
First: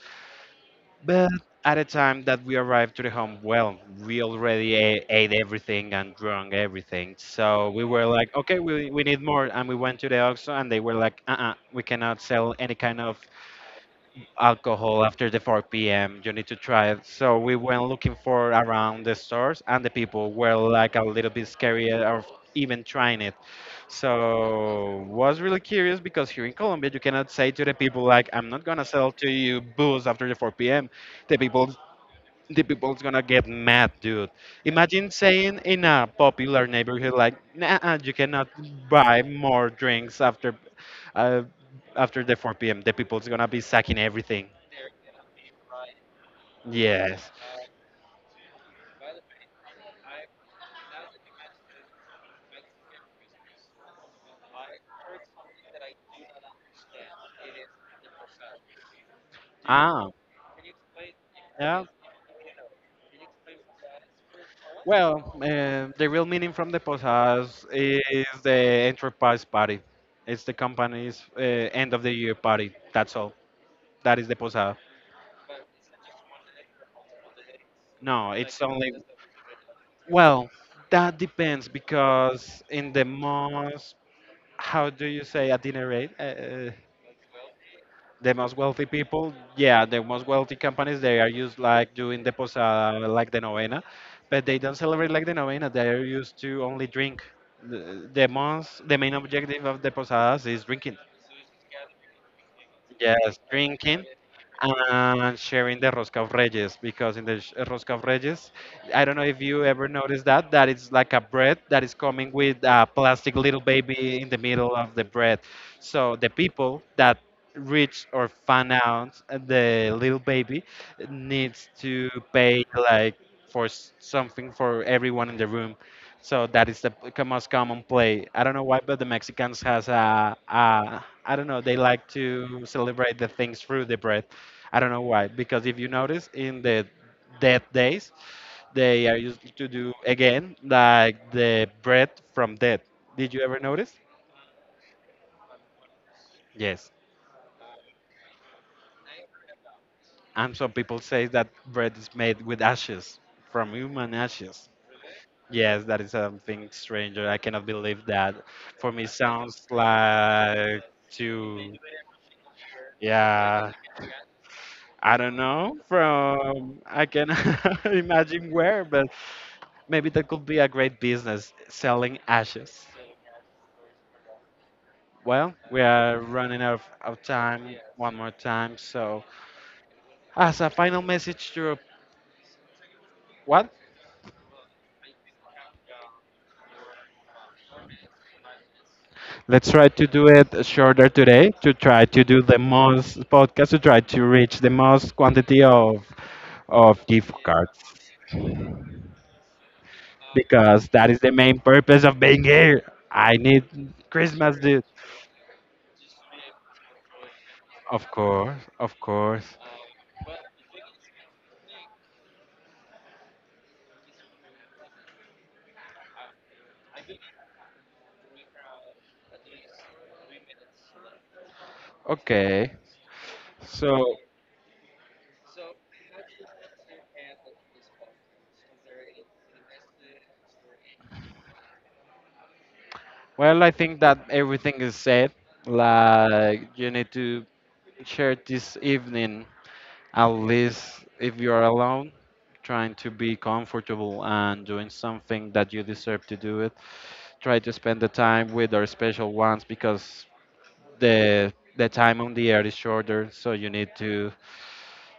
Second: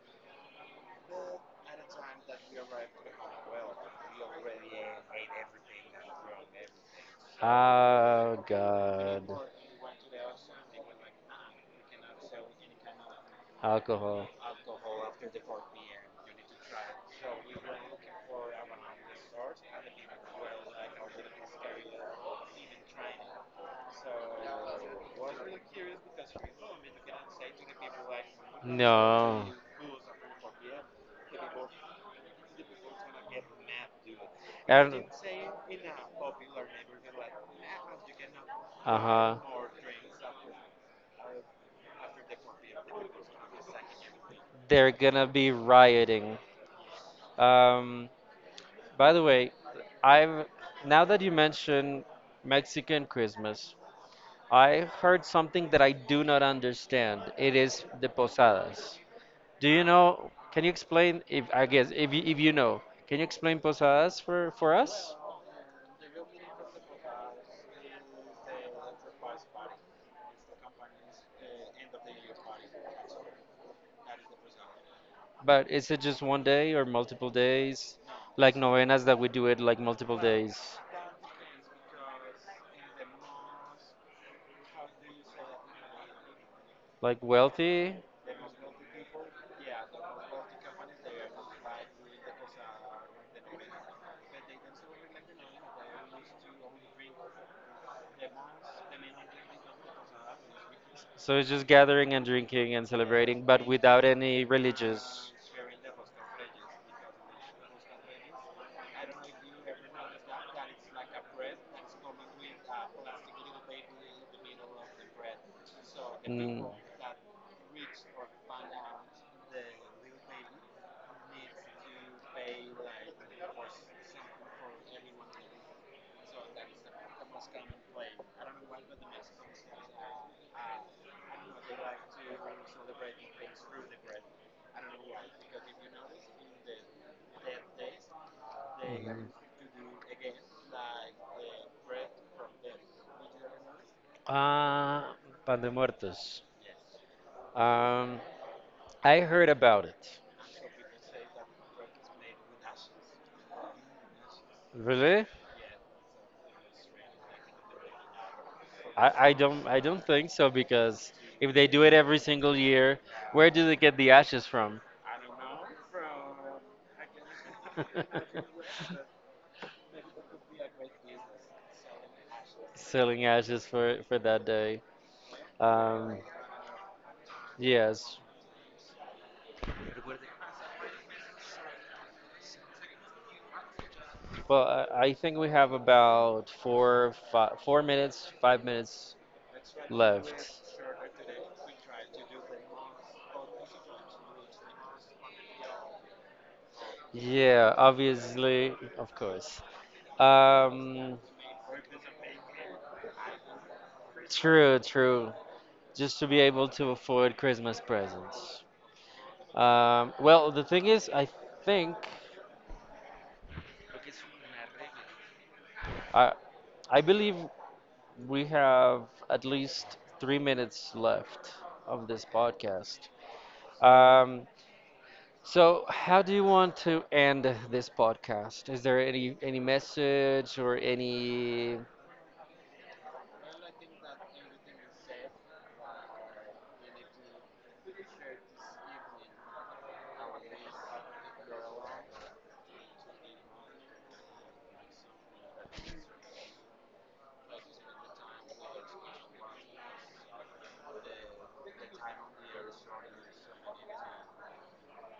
A: But at the time that we arrived to the home, well, we already ate everything and drunk everything. So we were like,
B: Oh
A: okay, we need
B: God,
A: more. And we went to the auction and they were like, uh-uh, we cannot sell any kind of
B: alcohol.
A: alcohol after the 4 p.m. You need to try it. So we went looking for around the stores, and the people were like a little bit scary of even trying it. So was really curious because here in Colombia, you cannot say to the people like, "I'm not gonna sell to
B: No.
A: you booze after the 4 p.m." The people. The people's gonna get mad, dude.
B: And
A: Imagine saying in a popular neighborhood like, "Nah, you cannot
B: uh
A: buy
B: huh.
A: more drinks after, uh, after the 4 p.m." The people's gonna be sacking everything.
B: They're gonna be rioting.
A: Yes.
B: Um, by the way, I've now that you mention Mexican Christmas, I heard something that I do not understand. It is the posadas. Do you
A: Ah,
B: know? Can you explain? If I
A: yeah.
B: guess if you know, can you explain posadas for
A: Well,
B: us?
A: the real meaning from the posadas is the enterprise party. It's the company's end of the year party. That's all. That is the posada.
B: But is it just 1 day or multiple days?
A: No,
B: Like
A: it's only.
B: novenas that we do it like multiple
A: Well,
B: days.
A: that depends because in the most, how do you say, itinerary?
B: Like wealthy?
A: The most wealthy people, yeah, the most wealthy companies, they are used like doing the posada, like the novena, but they don't celebrate like the novena. They are used to only drink. The most, the main objective of the posadas is drinking.
B: So it's just gathering and drinking and
A: Yes,
B: celebrating, but
A: drinking
B: without any religious.
A: and sharing the Rosca of Reyes, because in the Rosca of Reyes, I don't know if you ever noticed that, that it's like a bread that is coming with a plastic little baby in the middle of the bread. So the
B: Mm,
A: people that reach or find out the little baby needs to pay like for something for everyone in the room, so that is the most common play. I don't know why, but the Mexicans has a, I don't know. They like to celebrate the things through the breath. I don't know why, because if you notice in the death days, they are
B: mhm.
A: used to do again like the bread from death. Did you ever notice?
B: Ah, Pan de Muertos.
A: Yes.
B: Um, I heard about it.
A: And some people say that bread is made with ashes, from human ashes.
B: Really?
A: Yes, that is something stranger. I cannot believe that. For me, sounds
B: I don't think so
A: like
B: because if they
A: too.
B: do it every single year, where do
A: Yeah,
B: they get the ashes from?
A: I don't know from. I can <laughs> imagine where,
B: <laughs>
A: but maybe that could be a great business selling ashes.
B: Selling ashes for that day.
A: Well, we
B: Um,
A: are running out of time one
B: yes.
A: more time, so as a final message to, what?
B: Well, I think we have about 4 minutes, 5 minutes
A: Let's try to do
B: left.
A: it shorter today to try to do the most podcast to try to reach the most quantity of gift
B: Yeah,
A: cards
B: obviously, of course.
A: because that
B: Um,
A: is the main purpose of being here. I need Christmas,
B: true,
A: dude.
B: true. Just to be able to afford Christmas
A: Of course,
B: presents.
A: of course.
B: Well, the thing is, I think I, I believe we have at least 3 minutes left of this
A: Okay.
B: podcast.
A: So,
B: Um, so, how do you want to end this podcast? Is there any message or any?
A: well, I think that everything is said. Like, you need to share this evening, at least if you're alone, trying to be comfortable and doing something that you deserve to do it. Try to spend the time with our special ones because the the time on the air is shorter, so you need to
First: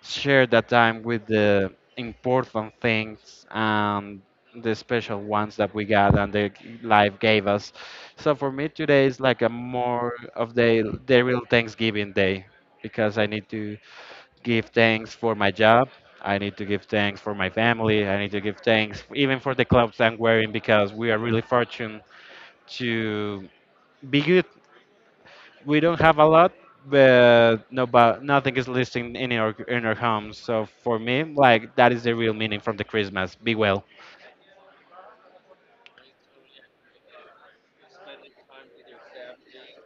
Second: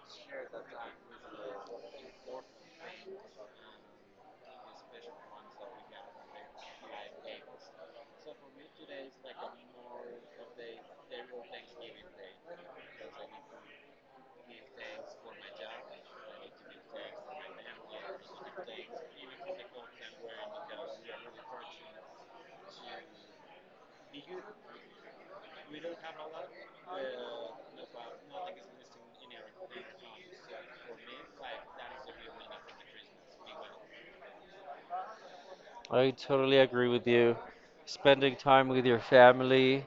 A: share that time with the important things and the special ones that we got and the life gave us. So for me today is like a more of the real Thanksgiving day, because I need to give thanks for my job. I need to give thanks for my family. I need to give thanks even for the clothes I'm wearing, because we are really fortunate to be good, we don't have a lot, but no, but nothing is listing in our homes. So for me, like that is the real meaning from the Christmas. Be well.
B: I totally agree with you. Spending time with your family,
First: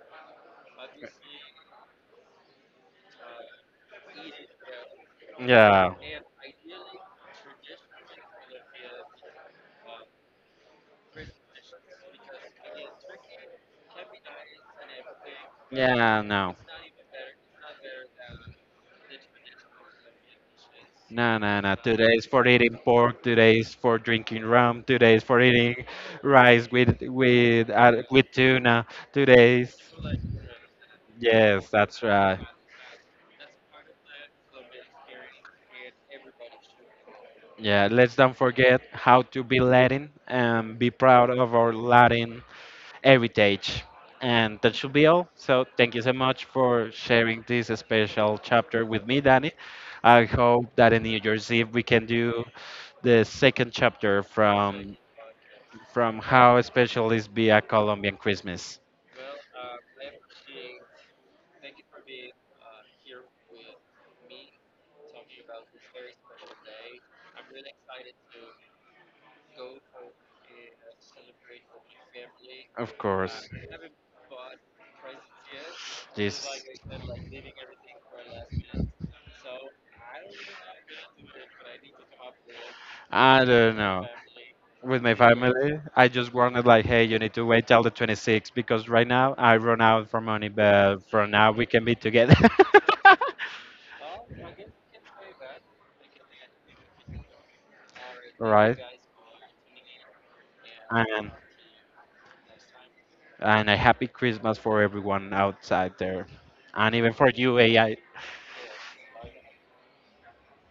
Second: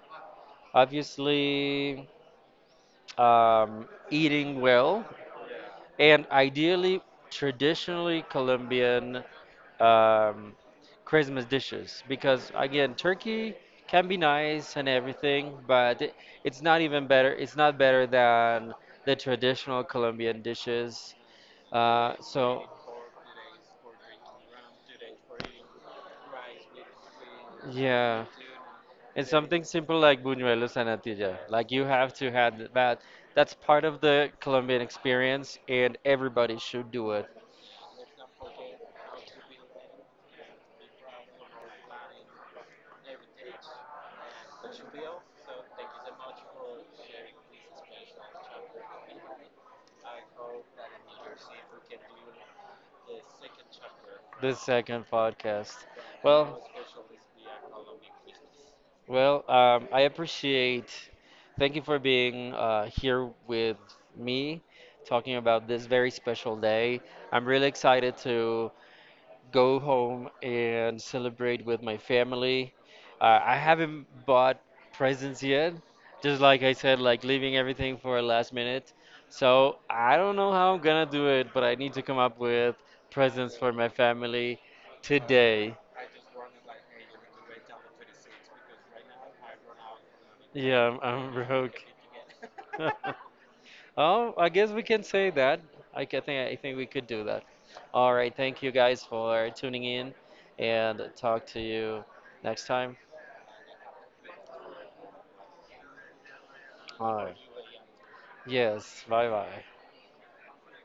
B: obviously, eating well,
A: Yeah.
B: and ideally, traditionally Colombian um, Christmas dishes. Because again, turkey can be nice and everything, but
A: Yeah, no.
B: it's not even better. It's not better than the traditional Colombian dishes.
A: No, no, no. Today is for
B: So,
A: eating pork. Today is for drinking rum. Today is for eating rice with
B: yeah.
A: with tuna.
B: And
A: Today
B: something
A: is,
B: simple like buñuelos and natilla,
A: yes,
B: like you
A: that's
B: have to
A: right.
B: have that. That's part of the Colombian experience, and everybody should do it.
A: Yeah, let's don't forget how to be Latin and be proud of our Latin heritage. And that should be all. So thank you so much for sharing this special chapter with me, Danny. I hope that in New Year's Eve we can do the second chapter
B: The second podcast.
A: from
B: Well,
A: how special is be a Colombian Christmas.
B: well, I appreciate. Thank you for being here with me, talking about this very special day. I'm really excited to go home and celebrate with my family.
A: Of course,
B: I haven't bought presents yet, just
A: this
B: like I said, like leaving everything for last minute. So I don't know how I'm gonna do it, but I need to come up with
A: I
B: presents for
A: don't
B: my
A: know.
B: family
A: With my
B: today.
A: family, I just wanted like, hey, you need to wait till the 26th because right now I run out for money,
B: Yeah,
A: but for
B: I'm
A: now we
B: broke.
A: can be together.
B: <laughs>
A: <laughs>
B: Oh, I guess we can say that. I think we could do that. All right, thank you
A: Right?
B: guys for tuning in, and
A: And
B: talk to you next time.
A: and a happy Christmas for everyone outside there, and even
B: All
A: for
B: right.
A: you, AI.
B: Yes, bye bye.